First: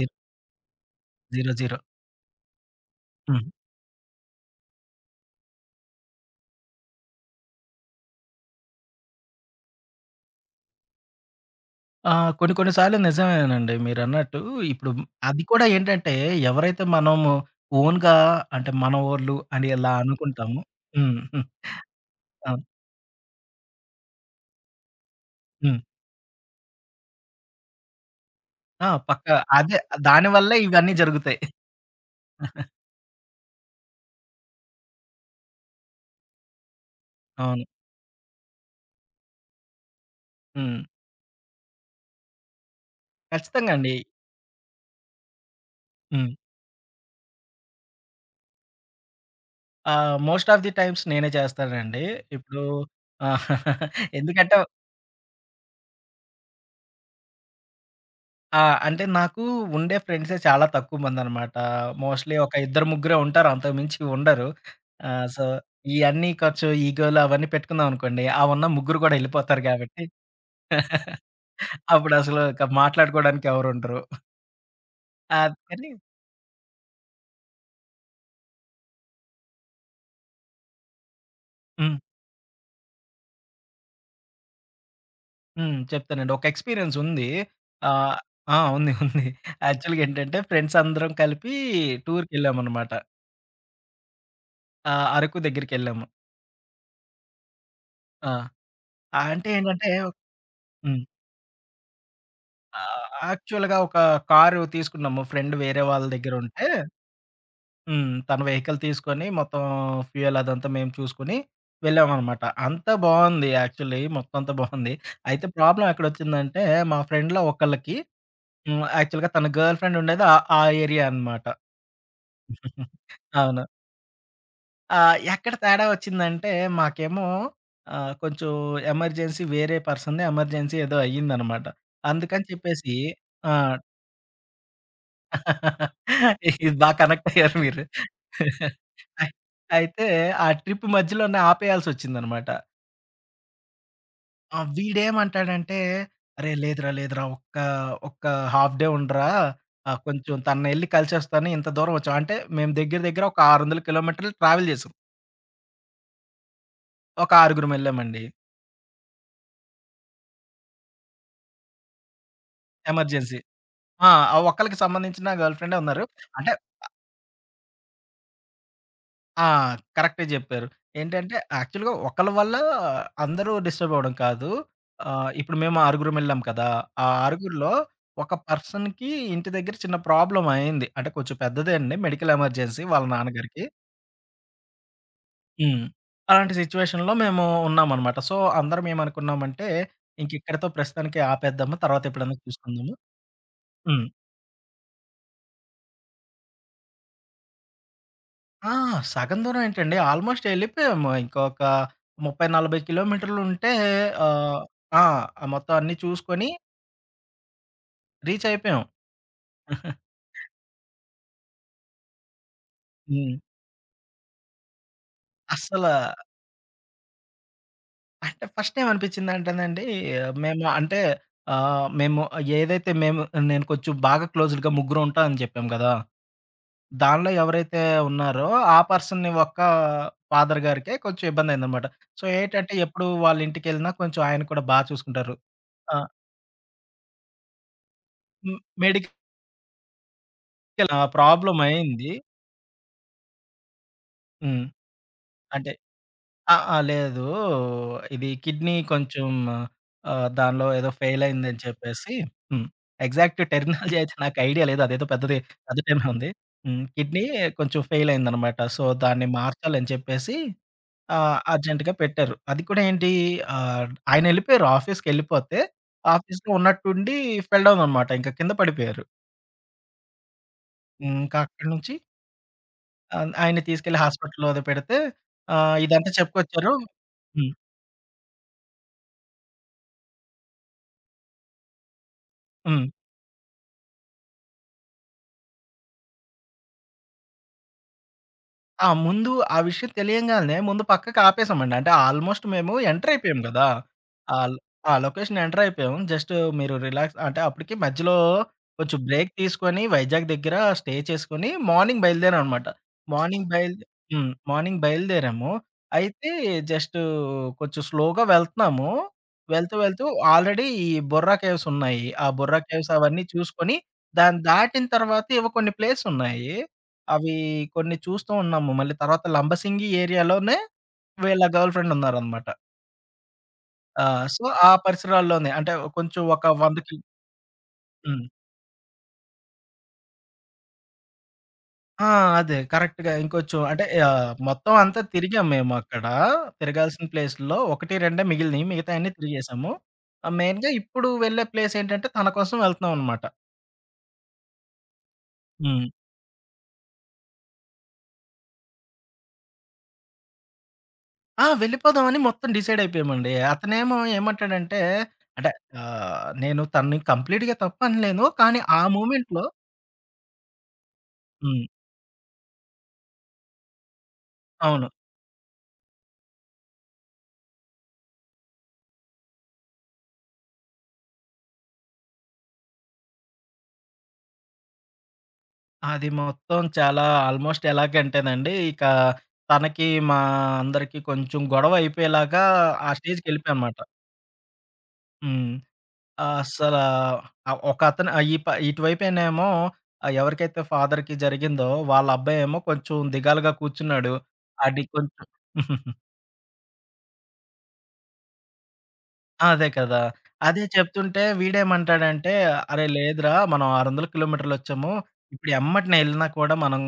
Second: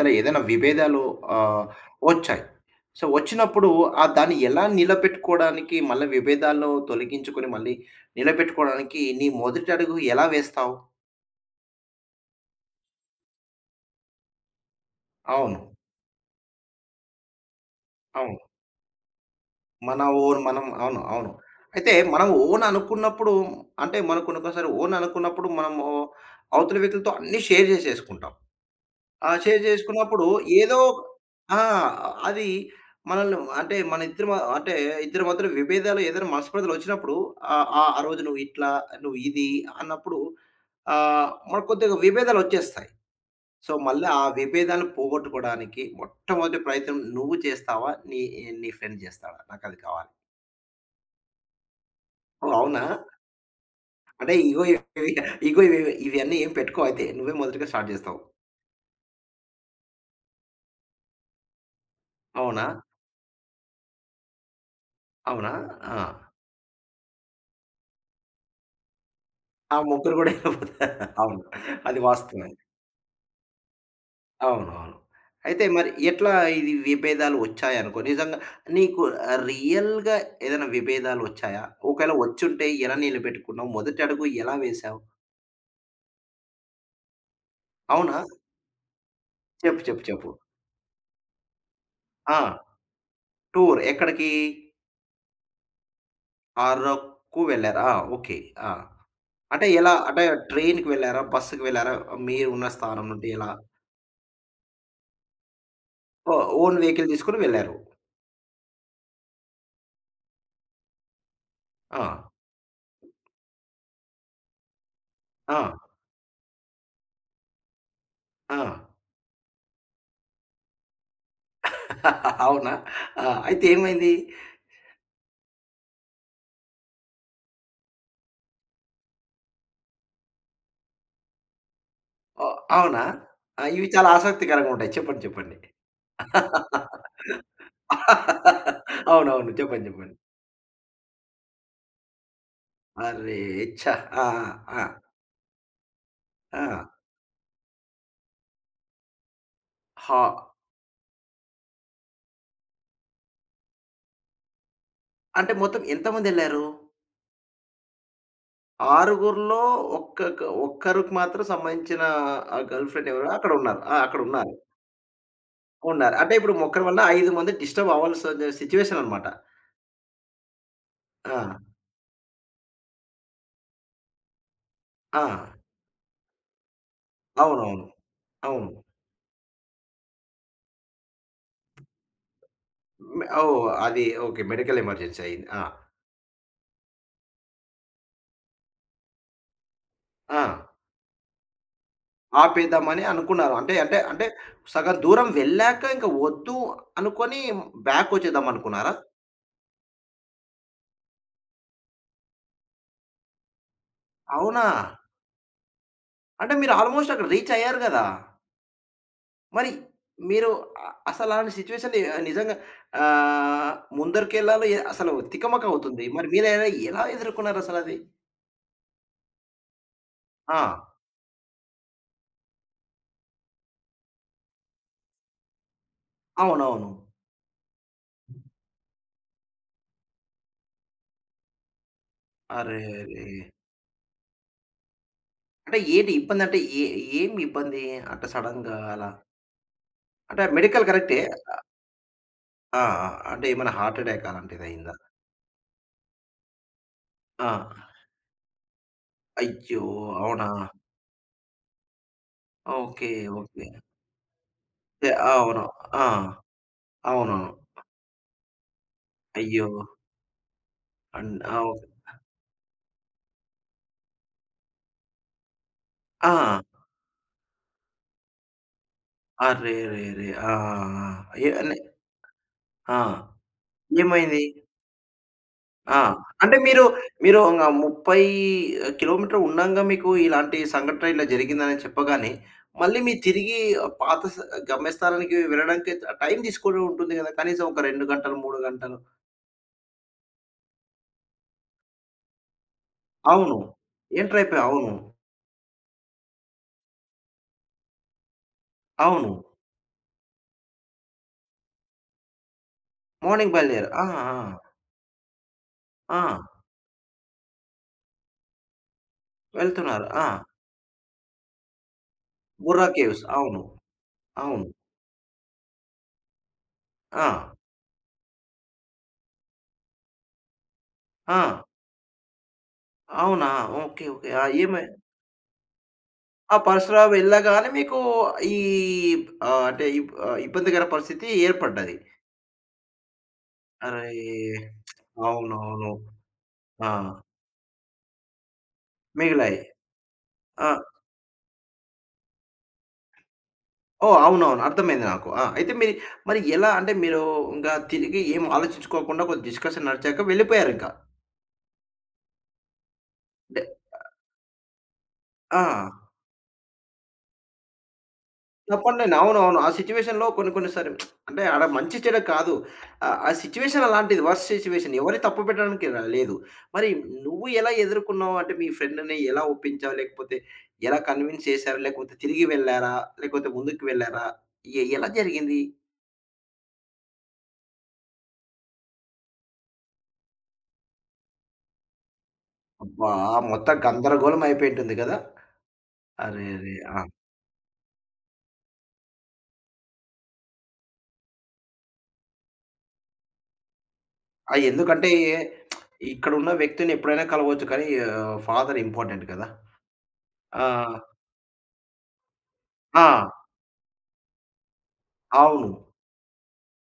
తన ఏదైనా విభేదాలు జీరో. ఆహ్, జీరో. వచ్చాయి. సో హుహు. వచ్చినప్పుడు ఆహ్, దాన్ని ఎలా నిలబెట్టుకోడానికి మళ్ళీ విభేదాలను తొలగించుకొని మళ్ళీ నిలబెట్టుకోడానికి నీ మొదటి అడుగు ఎలా వేస్తావు? ఆ! కొన్ని, కొన్ని సార్లు నిజమేనండి. మీరన్నట్టు ఇప్పుడు అది కూడా అవును. ఏంటంటే ఎవరైతే మనము ఓన్‌గా అవును. అంటే మన వోళ్ళు అని ఎలా మన ఓన్ అనుకుంటామో? మనం అవును, హ్మ్. అవును. అయితే మనం అవును. ఓన్ అనుకున్నప్పుడు అంటే మన కొన్ని, కొన్ని సారి ఓన్ అనుకున్నప్పుడు హ్మ్. మనము అవుతలి వ్యక్తులతో అన్నీ షేర్ చేసేసుకుంటాం. ఆ! ఆ పక్కా. షేర్ అదే చేసుకున్నప్పుడు దానివల్లే ఏదో ఇవన్నీ జరుగుతాయి. ఆ! అది. మనల్ అంటే మన ఇద్దరు మ అంటే ఇద్దరి మధ్యల విభేదాలు ఏదైనా మనస్పర్ధలు వచ్చినప్పుడు అవును. ఆహ్, ఆహ్, ఆ రోజు నువ్వు ఇట్లా నువ్వు ఇది అన్నప్పుడు హ్మ్. ఆ! మరి కొద్దిగా విభేదాలొచ్చేస్తాయి. ఖచ్చితంగా సో అండి. మళ్ళీ ఆ విభేదాల్ని పోగొట్టుకోవడానికి హ్మ్. మొట్టమొదటి ప్రయత్నం నువ్వు చేస్తావా? నీ నీ ఫ్రెండ్ చేస్తాడా? నాకది కావాలి? ఆహ్, మోస్ట్ ఆఫ్ ది టైమ్స్ నేనే చేస్తానండి. ఓహ్! ఇప్పుడూ అవునా? ఆ! అంటే ఎందుకంటే ఇగో [unintelligible] ఇగో ఇవ్ ఇవన్నీ ఏం పెట్టుకోవ్ అయితే నువ్వే మొదటిగా స్టార్ట్ జేస్తావు. ఆ! అంటే నాకు ఉండే ఫ్రెండ్సే చాలా తక్కువ మందనమాట. మోస్ట్‌లీ ఒక అవునా? ఇద్దరు ముగ్గురే ఉంటారు. అంతకు మించి ఉండరు. ఆహ్, సో అవునా? ఆ! ఇయన్నీ ఖర్చు, ఈగోలు అవన్నీ పెట్టుకున్నాననుకోండి. అహ్, ఉన్న ముగ్గురు గూడా ఎళ్ళిపోతారు ఆ కాబట్టి. ముగ్గురు కూడా వెల్లిపోతారు అవును. అది అప్పుడు అసలు వాస్తమే. ఇక మాట్లాడుకోవడానికి ఎవరు ఉండరు? అవునవును. ఆ! అయితే కని మరి ఎట్లా ఇది విభేదాలు వచ్చాయనుకో నిజంగా నీకు ఆహ్, రియల్‌గా ఏదైనా విభేదాలొచ్చాయా? హ్మ్. ఒకవేళ వచ్చుంటే ఎలా నిలబెట్టుకున్నావు? మొదటి అడుగు ఎలా వేశావు? హ్మ్. చెప్తానండి. ఒక ఎక్స్‌పీరియన్స్ ఉంది. ఆహ్, అవునా? ఆ! ఉంది. ఉంది. చెప్పు. చెప్పు. యాక్చువల్‌గా చెప్పు. ఏంటంటే ఫ్రెండ్స్ అందరం కలిపి ఆ! టూర్‌కెళ్ళామనమాట. టూర్ ఎక్కడికి? ఆహ్, అరకు దగ్గరికెళ్ళాము. ఆరక్కు వెళ్లారు. ఆ! ఆ! ఓకే. ఆ! ఆ అంటే అంటే ఏంటంటే ఎలా అంటే ట్రైన్‌కి హ్మ్. వెళ్ళారా? బస్సుకి వెళ్లారా? మీరు ఉన్న స్థానం ఆహ్, ఆ! నుండి ఎలా? యాక్చువల్‌గా ఒక కారు తీసుకున్నాము. ఫ్రెండ్ వేరే వాళ్ళ ఓహ్! దెగ్గరుంటే. ఓన్ వెహికల్ తీసుకొని వెళ్లారు. హ్మ్. తను వెహికల్ తీసుకొని మొత్తం ఫ్యూయల్ అదంతా మేము చూసుకొని. ఆ! వెళ్ళామనమాట. అంతా బావుంది యాక్చువల్‌లీ మొత్తం అంతా బావుంది. అయితే ఆ! ప్రాబ్లమ్ ఎక్కడొచ్చిందంటే మా ఫ్రెండ్‌లో ఒక్కళ్ళకి హ్మ్. ఆ! యాక్చువల్‌గా తన గర్ల్ ఫ్రెండ్ ఉండేది ఆహ్, ఆ ఏరియా అనమాట. అవునా? ఆ! అయితే అవును. ఏమైంది? ఆహ్, ఎక్కడ తేడా ఒచ్చిందంటే మాకేమో ఆహ్, కొంచెం ఎమర్జెన్సీ వేరే పర్సన్‌ని ఎమర్జెన్సీ ఏదో అయిందనమాట. అందుకని ఆహ్, చెప్పేసి అవునా? ఆ! ఆ! ఇవి చాలా ఆసక్తికరంగా ఉంటాయి. చెప్పండి. చెప్పండి. ఇది బాగా కనెక్టయ్యారు మీరు. ఆయ్ అవునవును. చెప్పండి. అయితే చెప్పండి. ఆ ట్రిప్ మధ్యలోనే ఆపేయాల్సొచ్చిందనమాట. అరే! చ్చ! ఆ! ఆ! ఆ! వీడేమంటాడంటే అరే! ఆ! లేదురా లేదురా! ఒక్క ఒక్క హాఫ్ డే ఉండరా ఆహ్, హా కొంచెం తనని ఎళ్లి కలిసోస్తాను ఇంత దూరం వచ్చాం అంటే మేము దెగ్గర దెగ్గర ఒక 600 కిలోమీటర్లు ట్రావెల్ చేసాం. అంటే మొత్తం ఎంతమందెళ్లారు? ఒక ఆరుగురం వెళ్ళామండి. ఆరుగురిలో ఒక్కక్క ఒక్కరికి మాత్రం సంబంధించిన ఆ గర్ల్ ఫ్రెండెవరో ఎమర్జెన్సీ. అక్కడున్నారు. ఆహ్, ఆ! ఆ అక్కడున్నారు. ఒక్కళ్ళకి సంబంధించిన గర్ల్ ఫ్రెండే ఉన్నారు. ఉన్నారు. అంటే అంటే, ఇప్పుడు ఒకక్కరి ఆహ్ వల్ల ఐదు మంది డిస్టబవ్వాల్సి సిట్యుయేషననమాట. ఆ! కరెక్ట్‌గా చెప్పారు. ఏంటంటే ఆ! యాక్చువల్‌గా ఒకళ్ళ వల్ల అందరూ డిస్టబవ్వడం కాదు. ఆహ్, ఆ! ఇప్పుడు మేము ఆరుగురం వెళ్ళాం కదా! ఆ ఆరుగురిలో అవునవును. ఒక అవును. పర్సన్‌కి ఇంటి దగ్గర చిన్న ప్రాబ్లమ్ అయింది. అంటే కొంచెం పెద్దదే అండి. మెడికల్ ఎమర్జెన్సీ వాళ్ళ మ నాన్నగారికి. ఓహ్! అది ఓకే. మెడికల్ ఎమర్జెన్సీ అయింది. ఆ! హ్మ్. అలాంటి సిట్యుయేషన్‌లో మేము ఉన్నామనమాట. సో, అందరం ఏమనుకున్నామంటే. ఇంకెక్కడితో ఆ! ప్రస్తుతానికి ఆపేద్దాము. తర్వాత ఎప్పుడైనా చూసుకుందాము. ఆపేద్దామని అనుకున్నారు. అంటే, అంటే, హ్మ్. అంటే సగం దూరం వెళ్ళాక ఇంక వద్దు అనుకని బ్యాకొచ్చేద్దాం ఆ! అనుకున్నారా? సగం దూరం ఏంటండి. ఆల్మోస్ట్ ఎళ్ళిపోయాము ఇంక ఒక 30 40 కిలోమీటర్లుంటే ఆహ్ అవునా! ఆ! ఆ మొత్తం అన్నీ చూసుకొని అంటే మీరు ఆల్మోస్ట్ అక్కడ రీచ్ అయ్యారు కదా! రీచయిపోయాం. మరి. మీరు అసల అలాంటి సిట్యుయేషన్‌ ని నిజంగా హ్మ్. ఆహ్, ముందరికెళ్ళలో ఏ అసలు అస్సలా తికమకవుతుంది. మరి మీదైనా ఎలా ఎదుర్కొన్నారు అసలది? అంటే ఫస్టేమనిపించిందంటేనండి. మేము ఆ! అంటే ఆహ్, మేము ఏదైతే మేము నేను కొంచెం బాగా క్లోజ్డ్‌గా ముగ్గురు ఉంటామని చెప్పాం కదా! అవునవును. దానిలో ఎవరైతే ఉన్నారో. ఆ పర్సన్‌ని ఒక్క ఫాదర్ గారికే కొంచెం ఇబ్బందైందనమాట. సో, ఏటంటే ఎప్పుడు అరేరేరే! వాళ్ళింటికెళ్ళినా. కొంచెం ఆయన కూడా బా చూసుకుంటారు. అంటే ఆ! ఏంటి ఇబ్బందంటే ఏ ఏం ఇబ్బంది? అంటే హ్మ్. సడెన్‌గా అలా? మెడిక్ అంటే ఆ! మెడికల్ ఇక్కలా కరెక్టే. ఆ ప్రాబ్లమ్ అయింది. ఆ! ఆ! అంటే ఏమైనా హార్ట్అటాక్ హ్మ్. అలాంటిదయిందా? అంటే. ఆహ్, ఆహ్, లేదూ, ఆ! ఇది కిడ్నీ కొంచెం, అయ్యో! ఆహ్, అవునా! దానిలో ఏదో ఫెయిల్ అయిందని చెప్పేసి హ్మ్, ఓకే. Exact okay. టెర్మినాలజీ అయితె నాకు ఐడియా లేదు అదేదో సె పెద్దది అవును. ఆ! [unintelligible] ఉంది. హ్మ్. కిడ్నీ అవును. కొంచెం అ ఫెయిల్ అయిందనమాట. సో, దాన్ని అయ్యో! మార్చాలని చెప్పేసి, అండ్ ఆహ్, అవును. అర్జెంట్‌గా పెట్టారు. అది కూడా ఏంటీ అహ్, ఆయనెళ్ళిపోయారు ఆఫీస్‌కెళ్ళిపోతే. ఆఫీస్‌లో ఆ! ఉన్నట్టుండి ఫెల్‌డౌన్ అనమాట. ఇంక కింద పడిపోయారు. అర్రేరేరే. ఆ! ఆ! హ్మ్. ఆ! ఇంకా ఎ అక్కడి అని నుంచి ఆ! ఆ ఆయన్ని తీసుకెళ్ళి ఏమైంది? హాస్పిటలలో వదిలి పెడితే. ఆహ్, ఆ! ఇదంతా అంటే చెప్పుకొచ్చారు మీరు, మీరు హ్మ్. ఇంగా 30 కి.మీ. ఉండంగా మీకు ఇలాంటి సంఘటన ఇలా జరిగిందని చెప్పగానే హ్మ్. మళ్ళీ మీరు తిరిగి ఆహ్, పాత స గమ్యస్థానానికి వెళ్ళడానికే టైం తీసుకోని ఉంటుంది కదా! కనీసం ఒక 2, గంటలు 3 ఆ! గంటలు. ముందు ఆ విషయం తెలియంగానే ముందు పక్కకి ఆపేసామండి. అంటే ఆల్మోస్ట్ మేము ఎంటర్ అయిపోయాం అవును. కదా! ఎంటర్ ఆ ల్ అయిపోయా అవును. ఆ లొకేషన్ ఎంటర్ అయిపోయాం. జస్టు మీరు రిలాక్స్ అంటే అప్పటికి మధ్యలో కొంచెం అవును. బ్రేక్ తీసుకొని వైజాగ్ దగ్గర స్టే చేసుకొని మార్నింగ్ బయలుదేరాం అనమాట. మార్నింగ్ మార్నింగ్ బయల్దే బయల్దేరా. ఆ! హ్మ్. ఆ! మార్నింగ్ బయలుదేరాము. ఆ! అయితే జస్టూ కొంచెం స్లోగా వెళ్తున్నాము. వెళ్తూ, వెళ్తూ వెళ్తున్నారు. ఆ! ఆల్రెడీ ఈ బుర్రాకేవ్స్ ఉన్నాయి. ఆ బుర్రా కేవ్స్ బుర్రాకేేవ్స్ అవన్నీ అవును. చూసుకొని దాన్ని అవును. దాటిన తర్వాత ఎవో కొన్ని ప్లేస్ ఉన్నాయి. అవి ఆ! కొన్ని చూస్తూ ఉన్నాము. మళ్ళీ తర్వాత లంబసింగి ఏరియాలోనే, వీళ్ళ ఆ! గర్ల్ ఫ్రెండ్ ఉన్నారనమాట. అవునా. ఆ! ఓకే. ఓకే. ఆ! సో, ఆ ఈమె పరిసరాల్లోనే అంటే కొంచెం ఒక ఆ 100 కిల్ పరిసరాలు వెళ్ళగానే మీకు హ్మ్. ఈ ఆహ్, అంటే ఇ ఆహ్, ఇబ్బందికర పరిస్థితి ఏర్పడ్డది. ఆ! అదే. కరెక్ట్‌గా ఇంకొంచెం అంటే అరే! ఆహ్, మొత్తం అంతా తిరిగాం మేము అవునవును. అక్కడ. ఆ! తిరగాల్సిన ప్లేసుల్లో ఒకటి రెండే మిగిలినయి. మిగతాయన్నీ మిగిలాయి. తిరిగేసాము. మెయిన్‌గా ఆ! ఇప్పుడు వెళ్ళే ప్లేసేంటంటే తన కోసం వెళ్తనాం అనమాట. ఓహ్! అవునవును. అర్థమైంది నాకు. ఆ! అయితే హ్మ్. మీరు మరి ఎలా అంటే మీరు ఇంకా తిరిగి ఏం ఆలోచించుకోకుండా కొది డిస్కషన్ నడిచాక వెళ్ళిపోయారింకా. ఆ! వెళ్ళిపోదామని మొత్తం డిసైడయిపోయామండి. అంటే అతనేమో ఆహ్ ఏమంటాడంటే, అంటే ఆ! ఆహ్, నేను తనని కంప్లీట్‌గా తప్పనలేను. కానీ ఆ తప్పంలే, మూమెంట్‌లో అవునవును. ఆ సిట్యుయేషన్‌లో కొన్ని కొన్ని సారి, అంటే హ్మ్. ఆడ మంచిచెడ కాదు. ఆహ్, ఆ సిట్యుయేషన్ అలాంటిది వర్స్ట్ అవును. సిట్యుయేషన్. ఎవరి తప్పుపెట్టడానికి ర లేదు. మరి నువ్వు ఎలా ఎదుర్కన్నావు? అంటే మీ ఫ్రెండ్‌ని ఎలా ఒప్పించావు? లేకపోతే ఎలా కన్విన్స్ చేశారు? లేకపోతే తిరిగి వెళ్లారా? లేకపోతే ముందుకు వెళ్లారా? ఎ ఎలా జరిగింది? అది మొత్తం చాలా ఆల్మోస్టెలాగ అంటేనండి. ఇకా, తనకి మా అందరికి కొంచెం గొడవ అయిపోయేలాగా ఆ అబ్బా! మొత్తం స్టేజ్‌కెళ్ళిపోయానమాట. గందరగోళం అయిపోయింటుంది కదా! హ్మ్. అరే. అరే. అస్సలా ఆ! ఆహ్, ఒకతను ఆహ్, ఈ ప ఇటువైపనేమో ఆహ్, ఎవరికైతే ఫాదర్‌కి జరిగిందో వాళ్ళ అబ్బాయేమో కొంచెం దిగాలుగా కూర్చున్నాడు. ఆ! అడి ఎందుకంటే కొంచం ఇక్కడున్న వ్యక్తినెప్పుడైనా కలవచ్చు కానీ ఆహ్, ఫాదర్ ఇంపార్టెంట్ కదా. ఆ! అదే కదా! అదే ఆ! చెప్తుంటే వీడేమంటాడంటే, అరే ఆ! లేదురా మనం 600 కిలోమీటర్లొచ్చాము. ఇప్పుడు అవును. ఎమ్మటనే ఎళ్ళినా కూడా మనం.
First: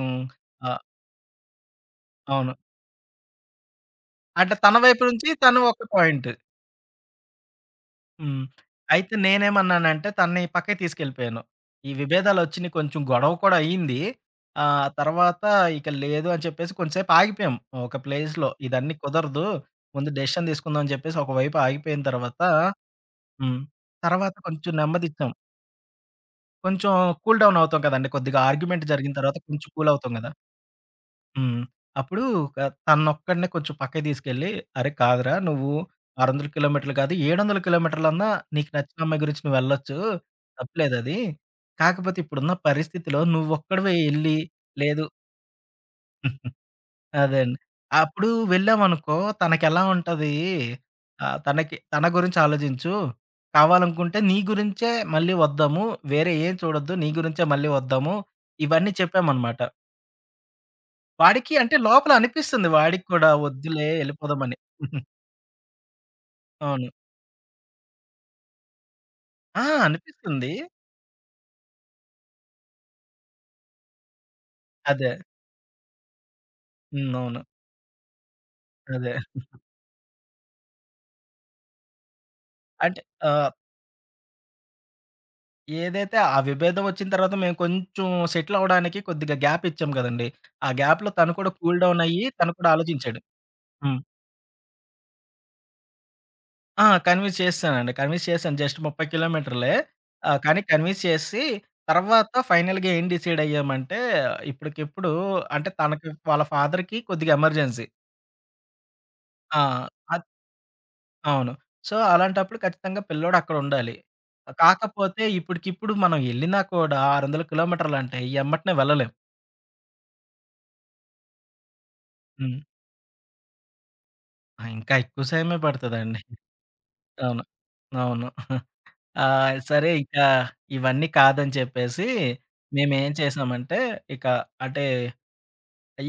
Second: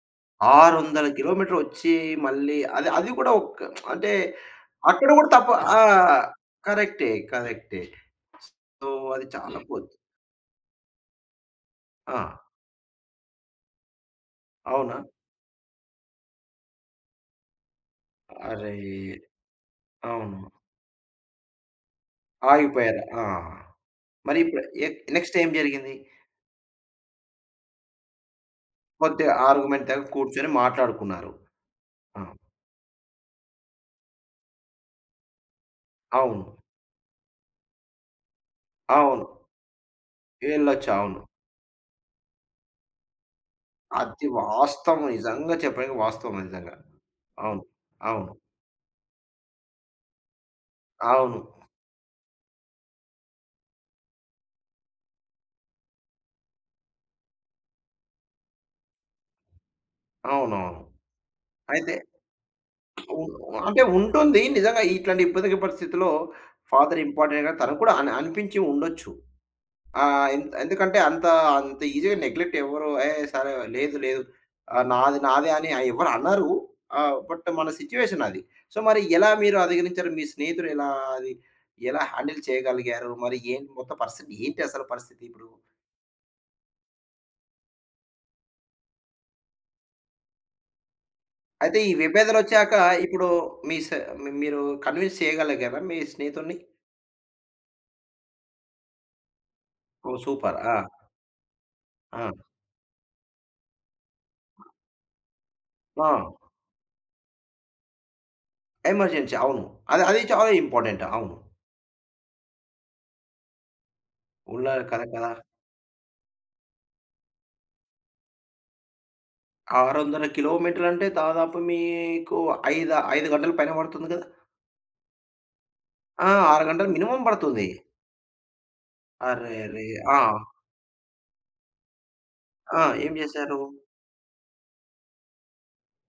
ఆహ్ 600 కిలోమీటరొచ్చి అవును. మళ్ళీ అది అది కూడా ఒక్క అంటే, అంటే తన వైపు అక్కడ కూడా నుంచి తప్పు తను ఒక ఆహ్, పాయింట్. కరెక్టే. కరెక్టే. హ్మ్. సో, అయితే అది చాలా పో నేనేమన్నానంటే తనని పక్కకి తీసుకెళ్ళిపోయాను. ఈ ఆ! విభేదాలొచ్చినయి, కొంచెం గొడవ కూడా అయింది. ఆహ్, అవునా! తర్వాత ఇక లేదు అని చెప్పేసి కొంసేపు ఆగిపోయాం. ఒక ప్లేస్‌లో అరే! ఇదన్నీ కుదరదు. ముందు అవును. డెసిషన్ తీసుకుందాం అని చెప్పేసి ఒక వైపు ఆగిపోయిన తర్వాత, ఆగిపోయారు. ఆ! హ్మ్. తర్వాత మరి ఇప్పుడు కొంచెం ఎ నెమ్మదిచ్చాం. నెక్స్‌టేం జరిగింది? కొంచెం కూల్ డౌన్ అవుతాం కదండీ! కొద్దిగా ఆర్గ్యుమెంట్ జరిగిన కొద్దిగా తర్వాత కొంచెం ఆర్గ్యుమెంట్‌ల్ కూలవుతాం కదా! కూర్చొని మాట్లాడుకున్నారు. హ్మ్. ఆ! అప్పుడు ఆహ్, తనొక్కడినే కొంచెం పక్కకి తీసుకెళ్ళి, అరే! కాదురా నువ్వు 600 అవును. కిలోమీటర్లు కాదు, 700 కిలోమీటర్లన్నా నీకు నచ్చిన అమ్మాయి అవును. గురించి నువ్వెళ్ళొచ్చు, ఎళ్ళొచ్చు తప్పులేదది. అవును. కాకపోతే, ఇప్పుడున్న పరిస్థితిలో నువ్వొక్కడివే అది ఎళ్లి, వాస్తవం లేదు నిజంగా చెప్పడినికి వాస్తవం నిజంగా. అదే అండి. అవును. అప్పుడు అవును. వెళ్ళామనుకో తనకెలా ఉంటది? ఆహ్, అవును. తనకి తన గురించి ఆలోచించు, కావాలనుకుంటే నీ గురించే మళ్ళీ వద్దాము. వేరే ఏం చూడొద్దు నీ గురించే మళ్ళీ వద్దాము, ఇవన్నీ చెప్పామనమాట. అవునవును. వాడికి అంటే అయితే. లోపలనిపిస్తుంది వాడికి ఉ కూడా, అంటే వద్దులే ఉంటుంది. ఎళ్ళిపోదామని. నిజంగా ఇట్లాంటి ఇబ్బందికర పరిస్థితిలో అవును. ఫాదర్ ఇంపార్టెంట్‌ కదా తను కూడా అని అనిపించి ఉండొచ్చు. ఆ! ఆహ్, ఎంత అనిపిస్తుంది. ఎందుకంటే అంత, అంత ఈజీగా నెగ్లెక్ట్ ఎవరు, ఏహ్! సరే లేదు, లేదు. ఆహ్, అదే. నాది, నాది అని ఎవరు అనరు. హ్మ్. ఆహ్, అవును. బట్ మన సిట్యుయేషనది. సో, మరి అదే. ఎలా మీరు అధిగణించారు? మీ స్నేహితుడు ఎలా అది? ఎలా హ్యాండిల్ అంటే చేయగలిగారు? ఆ మరి ఏంటి మొత్తం పరిస్థితి ఏంటసలు పరిస్థితిప్పుడు? ఏదైతే ఆ విభేదవొచ్చిన తర్వాత, మేము కొంచెం సెటిలవ్వడానికి కొద్దిగా గ్యాపిచ్చాం కదండీ! ఆ గ్యాప్‌లో తను కూడా అయితే, కూల్ ఈ డౌనయ్యి తను కూడా విభేదనొచ్చాక ఆలోచించాడు. ఇప్పుడు మీ స హ్మ్. మీ మీరు కన్వీన్స్ చేయగలిగారా మీ స్నేహితుడిని? ఆ! కన్విన్స్ చేసేసానండి. కన్విన్స్ చేశాను జస్ట్ 30 కిలోమీటర్లే. ఓహ్! ఆహ్, సూపర్. కానీ ఆ! కన్వీన్స్ చేసేసి, ఆ! తర్వాత ఫైనల్‌గా ఏం డిసైడయ్యామంటే ఇప్పటికిప్పుడు అంటే, తనకి ఆ! వాళ్ళ ఫాదర్‌కి కొద్దిగా ఎమర్జెన్సీ. ఎమర్జెన్సీ అవును. ఆ! అది అది అత్ చాలా ఇంపార్టెంట్. అవును. అవును. సో, అలాంటప్పుడు ఖచ్చితంగా పిల్లోడక్కడుండాలి. ఉన్నారు కదా! కాకపోతే, కదా! ఇప్పటికిప్పుడు మనం ఎళ్ళినా కూడా, 600 కిలోమీటర్లంటే ఎమ్మటనే వెళ్ళలేం. 600 కిలోమీటర్లంటే, దాదాపు మీకు హ్మ్. ఐద ఐదు గంటలు పైనె పడుతుంది కదా! ఆ! ఇంకా ఎక్కువ సమయమే పడతదండి. ఆ! 6 గంటలు మినిమం అవును. పడుతుంది. అవును. ఆహ్, అరేరే! సరే ఆ! ఇంకా, ఇవన్నీ కాదని చెప్పేసి, ఆ! మేమేం ఏం జేశారు? చేసామంటే, ఇక అటే,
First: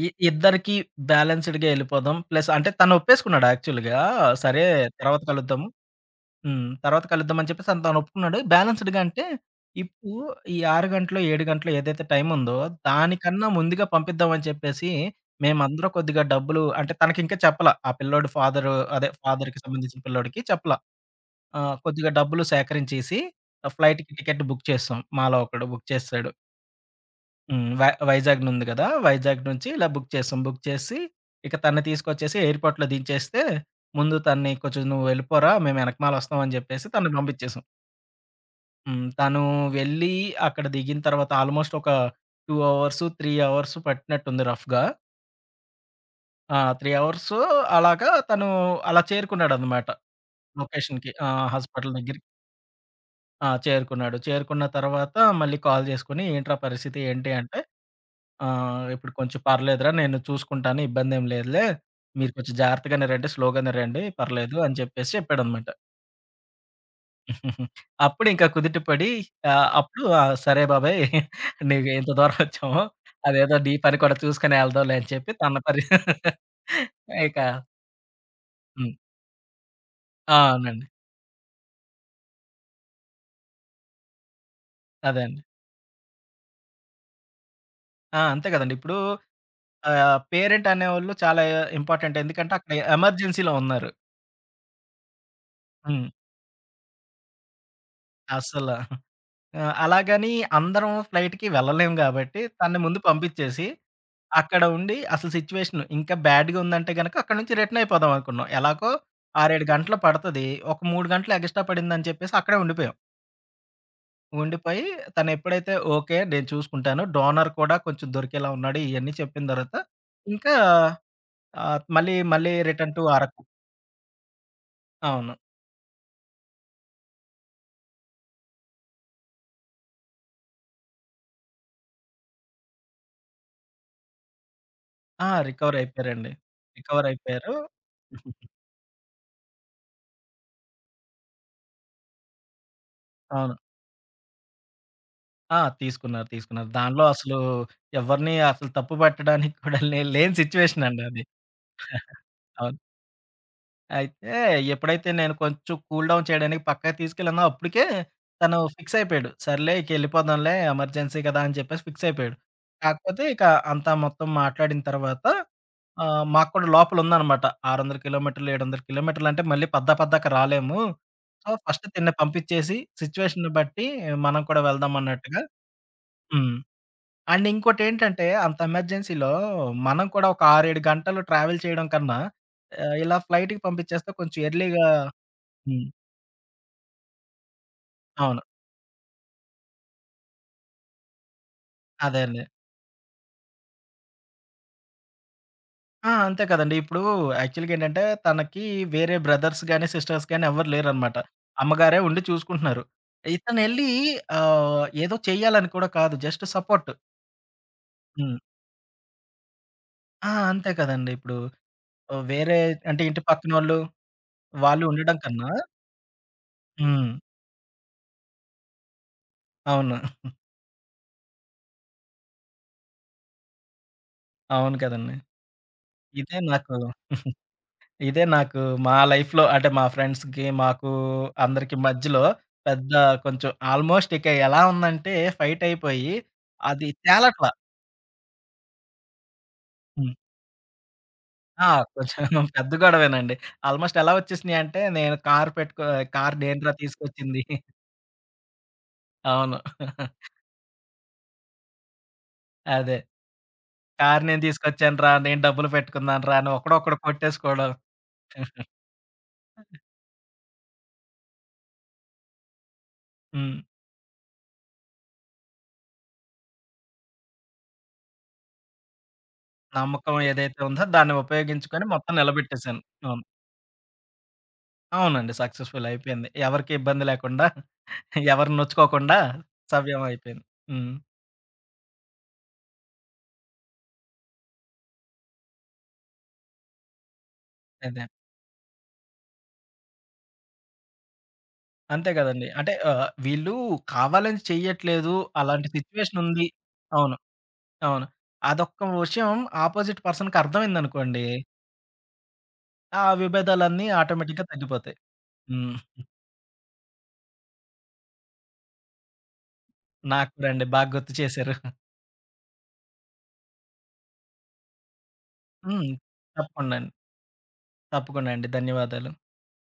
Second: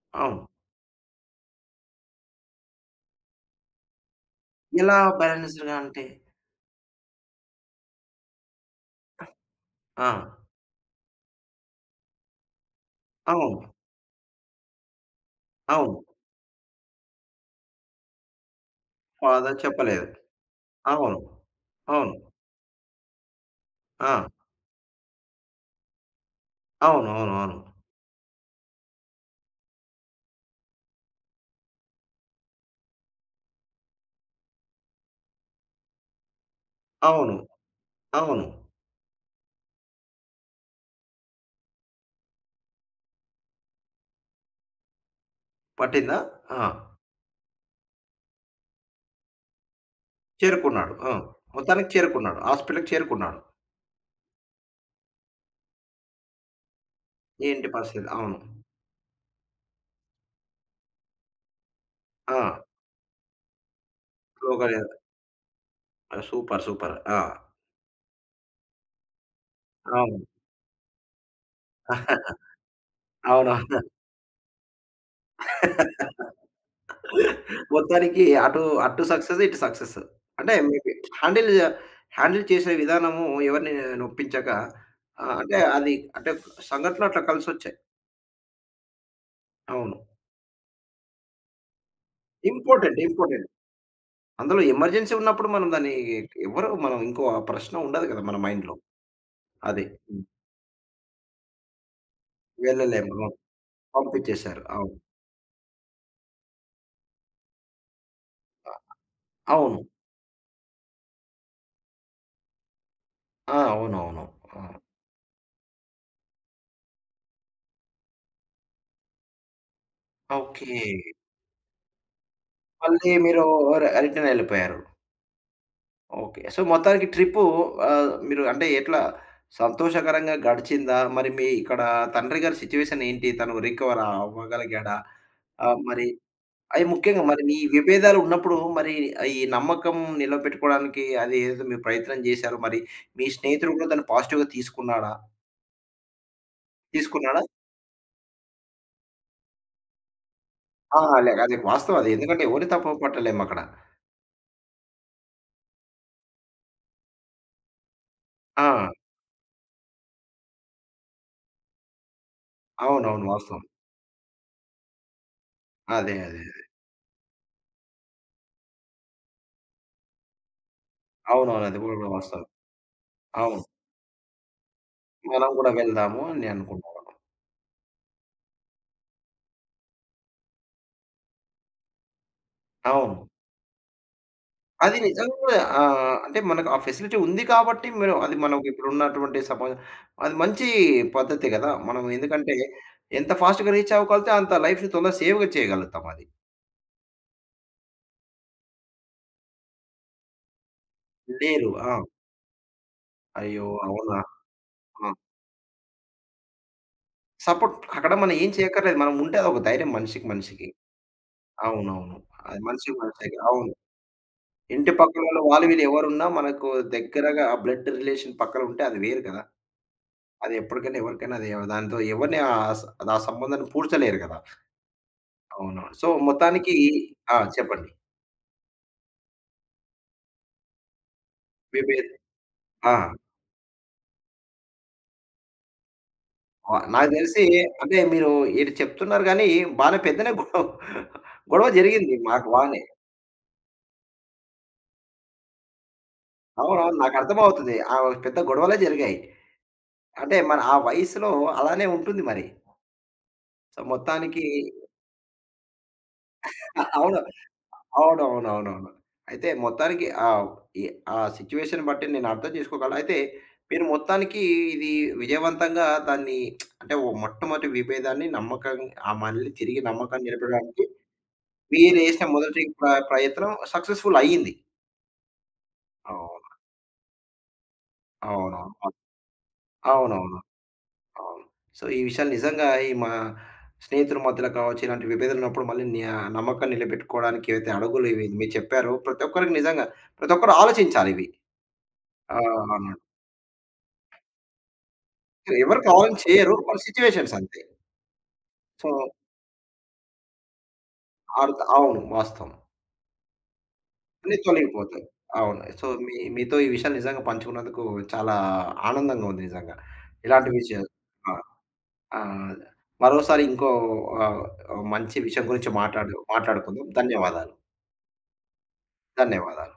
ఇ అవును. ఇద్దరికి బ్యాలెన్స్‌డ్‌గ ఎళ్ళిపోదాం. ప్లసంటే, తను ఒప్పేసుకున్నాడు, యాక్చువల్‌గా సరే, ఎలా తర్వాత కలుద్దాము. బాలెన్స్‌‌డ్‌గా అంటే? హ్మ్. తర్వాత కలుద్దామని చెప్పేసని తను ఒప్పుకున్నాడు. బ్యాలెన్స్‌డ్‌గ అంటే ఆ! ఇప్పు, ఈ ఆరు గంటలో, ఏడు గంటలో ఏదైతే టైముందో, దానికన్నా అవును. ముందుగా పంపిద్దామని చెప్పేసి, మేమందరూ అవును. కొద్దిగా డబ్బులు అంటే, తనకింకా చెప్పల. ఆ పిల్లోడు ఫాదరు అదే బాధ ఫాదర్‌కి సంబంధించిన చెప్పలేదు. పిల్లోడికి చెప్పల. అవును. ఆహ్, కొద్దిగా అవును. డబ్బులు సేకరించేసి, ఆ ఫ్లైట్‌కి ఆ! టికెట్ బుక్ చేసాం. మాలో ఒకడు బుక్ చేసెసాడు. అవునవునవును. హ్మ్. వై వైజాగ్ నుంది కదా! వైజాగ్ నుంచి, ఇలా బుక్ చేసాం. బుక్ చేసి, ఇక తనని తీసుకొచ్చేసి, ఎయిర్‌పోర్ట్‌లో దించేస్తే, ముందు తనని కొంచెం నువ్వెళ్ళిపోరా, మేము ఎనకమాల ఒస్తాం అని జెప్పేసి, తన్ను అవును. బంపించేసాం. అవును. హ్మ్. తను వెళ్ళి, అక్కడ దిగిన తర్వాత ఆల్మోస్ట్ ఒక 2 అవర్స్, 3 అవర్స్ పట్టినట్టుంది, రఫ్‌గా. పట్టిందా? ఆ! ఆ! 3 అవర్స్ అలాగా తను అలా చేరుకున్నాడనమాట చేరుకున్నాడు. లొకేషన్‌కి. ఆ! ఆహ్, మొత్తానికి హాస్పిటలు దగ్గరికి. చేరుకున్నాడు. హాస్పిటలకి చేరుకున్నాడు. ఆ! చేరుకున్నాడు. చేరుకున్న తరవాత మళ్ళీ కాల్ చేసుకొని ఏంట్రా పరిస్థితి ఏంటి అంటే, ఏంటి పరిస్థితి. అవును. "ఆ! ఇప్పుడు కొంచెం పర్లేదురా! నేను చూసుకుంటాను ఇబ్బందేం లేదులే. మీరు కొంచెం ఆ! జాగ్రత్తగానేరండి స్లోగానే రండి" పర్లేదు స్లోగా అని రా చెప్పేసి చెప్పాడనమాట. ఆ! సూపర్. సూపర్. ఆ! అప్పుడు ఇంకా కుదిట పడి, ఆ! అప్పుడు ఆ! అవును. సరే బాబయి! నీకు ఇంత దూరం వచ్చాము. అవును. అదేదో నీ పని కూడా చూసుకొని వెళ్దాంలే అని చెప్పి తన పని ఇక మొత్తానికి అటు హ్మ్. అటు సక్సెస్ ఇటు సక్సెస్. ఆ! అంటే మీరు అవునండి. హ్యాండిల్, హ్యాండిల్ చేసే విధానము ఎవరిని నొప్పించక, అదే ఆహ్, అండి. అంటే అది అంటే సంఘటన అట్లా కలిసొచ్చాయి. ఆ! అంతే కదండీ. ఇప్పుడు అవును. ఆహ్, పేరెంట్ అనేవోళ్ళు చాలా ఇంపార్టెంట్. ఎందుకంటే అక్కడ ఇంపార్టెంట్. ఇంపార్టెంట్. ఎమర్జెన్సీలో ఉన్నారు. అందులో ఎమర్జెన్సీ ఉన్నప్పుడు మనం దాన్ని హ్మ్. ఎవరు మనం ఇంకో ప్రశ్న ఉండదు కదా! మన అసల. మైండ్‌లో. ఆహ్, అదే. హ్మ్. అలాగని అందరం ఫ్లైట్‌కి వెళ్ళలేము కాబట్టి తనని ముందు వెళ్ళలేము. అవును. పంపిచేసి పంపించేశారు. అక్కడ అవును. ఉండి అసలు సిట్యుయేషన్ ఇంకా బ్యాడ్‌గా ఉందంటే గనుక అక్కడి నుంచి రిటర్నయిపోదాం అనుకున్నాం. అ ఎలాగో 6, 7 అవును. గంటలు పడతది. ఒక 3 గంటలు ఎగస్టా పడిందని చెప్పేసి అక్కడే ఉండిపోయాం. ఆ! అవునవును. ఆ! ఉండిపోయి తను ఎప్పుడైతే "ఓకే. నేను చూసుకుంటాను డోనర్ కూడా కొంచెం దొరికేలా ఉన్నాడు," ఇయన్నీ చెప్పిన తర్వాత. ఇంకా ఓకే. ఆహ్, మళ్ళీ మళ్ళీ రిటన్ టు మళ్ళీ అరకు. మీరు ఆహ్, రి రిటనెళ్ళిపోయారు. అవును. ఓకే. సో, మొత్తానికి ట్రిప్పు ఆహ్, మీరు అంటే ఎట్లా సంతోషకరంగా గడిచిందా? మరి మీ ఇక్కడ తండ్రి గారి సిట్యుయేషనేంటి? తను రికవర్ అవ్వగలిగాడా? ఆ! ఆహ్, మరి రికవరైపోయారండి. అది ముఖ్యంగా మరి రికవరైపోయారు మీ విభేదాలు ఉన్నప్పుడు. మరి ఈ నమ్మకం నిలవబెట్టుకోవడానికి అది ఏదైతే మీ ప్రయత్నం చేశారో మరి, మీ అవును. స్నేహితులు కూడా దాన్ని పాజిటివ్‌గా తీసుకున్నాడా? ఆ! తీసుకున్నారు. తీసుకున్నారు. దానిలో అసలు తీసుకున్నాడా? ఎవ్వరిని అసలు తప్పు పట్టడానికి కూడా లేని లేని ఆ! సిట్యుయేషనండి అది. అలాగే అది వాస్తవం అది. ఎందుకంటే ఎవరిని అవును. తప్పు పట్టలేమక్కడ. అయితే ఎప్పుడైతే నేను కొంచెం కూల్ డౌన్ చేయడానికి పక్కగా తీసుకెళ్ళానో అప్పటికే. తను ఆ! ఫిక్సయిపోయాడు. సర్లే ఇకెళ్ళిపోదాంలే ఎమర్జెన్సీ కదా! అని చెప్పేసి ఫిక్సయిపోయాడు. కాకపోతే అవునవును ఇక వాస్తవం. అంతా మొత్తం మాట్లాడిన తర్వాత, అదే. ఆహ్, అదే. మాకు అదే. కూడా లోపల ఉందనమాట. 600 కిలోమీటర్లు, 700 కిలోమీటర్లు అంటే మళ్ళీ పద్దా పద్దాక రాలేము. సో, అవునవును. అది ఫస్ట్ కూడా తినని వాస్తావమే. పంపించేసి. సిట్యుయేషన్‌ని అవును. బట్టి మనం కూడా వెళ్దామన్నట్టుగా మనం కూడా వెళ్దాము అని హ్మ్. అనుకున్నారు. అండ్ ఇంకోటేంటంటే అంత ఎమర్జెన్సీలో మనం కూడా ఒక 6, 7 గంటలు ట్రావెల్ చేయడం కన్నా ఆహ్, ఇలా అవును. ఫ్లైట్‌కి పంపించేస్తే కొంచెం ఎర్లీగా అది నిజంగా హ్మ్. ఆహ్, అంటే మనకు ఆ ఫెసిలిటీ ఉంది కాబట్టి, మిరు అది అవును. మనకి ఇప్పుడు ఉన్నటువంటి సమ అది మంచి పద్ధతే కదా! మనం అదే అండి. ఎందుకంటే ఎంత ఫాస్ట్‌గా రీచ్ అవ్వగలితే అంత లైఫ్‌ని తొందర సేవ్‌గా చేయగలుగుతాం ఆ! అది. అంతే కదండీ. ఇప్పుడు యాక్చువల్‌గా ఏంటంటే, తనకి వేరే బ్రదర్స్ గాని, సిస్టర్స్ గాని ఎవరు లేరనమాట. లేరు. అమ్మగారే ఆ! ఉండి చూసుకుంటున్నారు. అయ్యో! ఇతనెళ్ళి అవునా! ఆహ్, ఆ! ఏదో చేయాలని కూడా కాదు జస్టు సపోర్టు. సపోర్ట్ అక్కడ మనం హ్మ్. ఏం చేయక్కర్లేదు. మనం ఉంటే అదొక ధైర్యం మనిషికి ఆ! మనిషికి. అంతే కదండీ ఇప్పుడు. అవునవును. ఆహ్, వేరే అది మనిషికి అంటే ఇంటి మనిషికి అవును. పక్కనోళ్ళు వాళ్ళు ఇంటి ఉండడం పక్కనొళ్ళు కన్నా వాళ్ళు వీళ్ళు ఎవరున్నా మనకు హ్మ్. దగ్గరగా బ్లడ్ రిలేషన్ పక్కనుంటే అది వేరు కదా! అవును. అది ఎప్పటికైనా ఎవరికైనా అది దాంతో ఎవరిని ఆహ్, స ఆ సంబంధాన్ని పూడ్చలేరు కదా! అవును కదండీ. అవునవును. సో, ఇదే నాకు, మొత్తానికి ఆ! చెప్పండి. ఇదే నాకు మా లైఫ్‌లో అంటే మా ఫ్రెండ్స్‌కి, మాకు అందరికి విభే మధ్యలో పెద్ద ఆ! కొంచెం ఆల్మోస్ట్ ఇక ఎలా ఉందంటే ఫైట్ అయిపోయి. ఆ! అది నాకు తెలిసి తెలట్లా. అంటే మీరు ఇటు చెప్తున్నారు గానీ బానే హ్మ్. పెద్దనే గొ ఆ! గొడవ జరిగింది కొంచెం మాకు పెద్ద బానే. గొడవేనండి. ఆల్మోస్ట్ ఎలా వచ్చేసినాయి అంటే నేను కారు పెట్టుకో కారు నేను రా! అవునవును. నాకు తీసుకొచ్చింది. అర్థమవుతది. ఆ పెద్ద గొడవలే జరిగాయి. అవును. అంటే మరి ఆ వయసులో అలానే ఉంటుంది మరి. అదే. కారు నేను మొత్తానికి తీసుకొచ్చానురా! నేను డబ్బులు పెట్టుకున్నాను రా! అని ఒకడొకడు అవును. కొట్టేసుకోవడం. అవునవునవునవును. అయితే మొత్తానికి ఆహ్, ఈ ఆ సిట్యుయేషన్ బట్టి నేను అర్థం చేసుకోగలను. అయితే హ్మ్. మీరు మొత్తానికి ఇది విజయవంతంగా దాన్ని అంటే మొట్టమొదటి వీభేదాన్ని నమ్మకం ఆ మళ్ళి తిరిగి నమ్మకం నమ్మకం ఏదైతే నిలపడానికి ఉందో దాన్ని ఉపయోగించుకొని మీరు మొత్తం వేసిన మొదటి నిలబెట్టేసాను. ప్ర అవును. ప్రయత్నం సక్సెస్‌ఫుల్ అయింది. అవునండి. సక్సెస్‌ఫుల్ అయిపోయింది. అవును. ఎవరికి ఇబ్బంది లేకుండా, ఎవరి అవునువును. నొచ్చుకోకుండా సవ్యం అవునవును. అయిపోయింది. హ్మ్. అవును. సో, ఈ విషయాలు నిజంగా ఈ మా స్నేహితుల మధ్యలో కావచ్చు. ఇలాంటి విభేదాలు ఉన్నప్పుడు మళ్ళీ న్యా నమ్మకం నిలబెట్టుకోవడానికి ఏవైతే అదే. అడుగులు ఇవి మీరు చెప్పారో, ప్రతి ఒక్కరికి నిజంగా, ప్రతి ఒక్కరు ఆలోచించాలివి. అంతే కదండీ. అంటే ఆహ్ ఆహ్, వీళ్ళు కావాలని చేయట్లేదు. అలాంటి ఎవరు కావాలని సిట్యుయేషన్ ఉంది. చేయరు. కొన్ని అవును. సిట్యుయేషన్స్ అంతే. అవును. అదొక్క సో విషయం ఆపోజిట్ పర్సన్‌కి అర్థమైందనుకోండి. అర్ద్ అవును. వాస్తవం. ఆ విభేదాలన్నీ అన్ని ఆటోమేటిక్‌గా తగ్గిపోతాయి. తొలగిపోతాయి. అవును. హ్మ్. సో, మీ మీతో ఈ విషయాలు నిజంగా పంచుకున్నందుకు చాలా ఆనందంగా ఉంది నిజంగా. నాకు కూడా ఇలాంటివి అండి. విషయాలు. బాగా గుర్తు ఆ! చేశారు. ఆహ్, మరోసారి ఇంకో ఆహ్, ఆహ్, మంచి విషయం గురించి హ్మ్. మాట్లాడు మాట్లాడుకుందాం. తప్పకుండండి. ధన్యవాదాలు. తప్పకుండా అండి. ధన్యవాదాలు. ధన్యవాదాలు.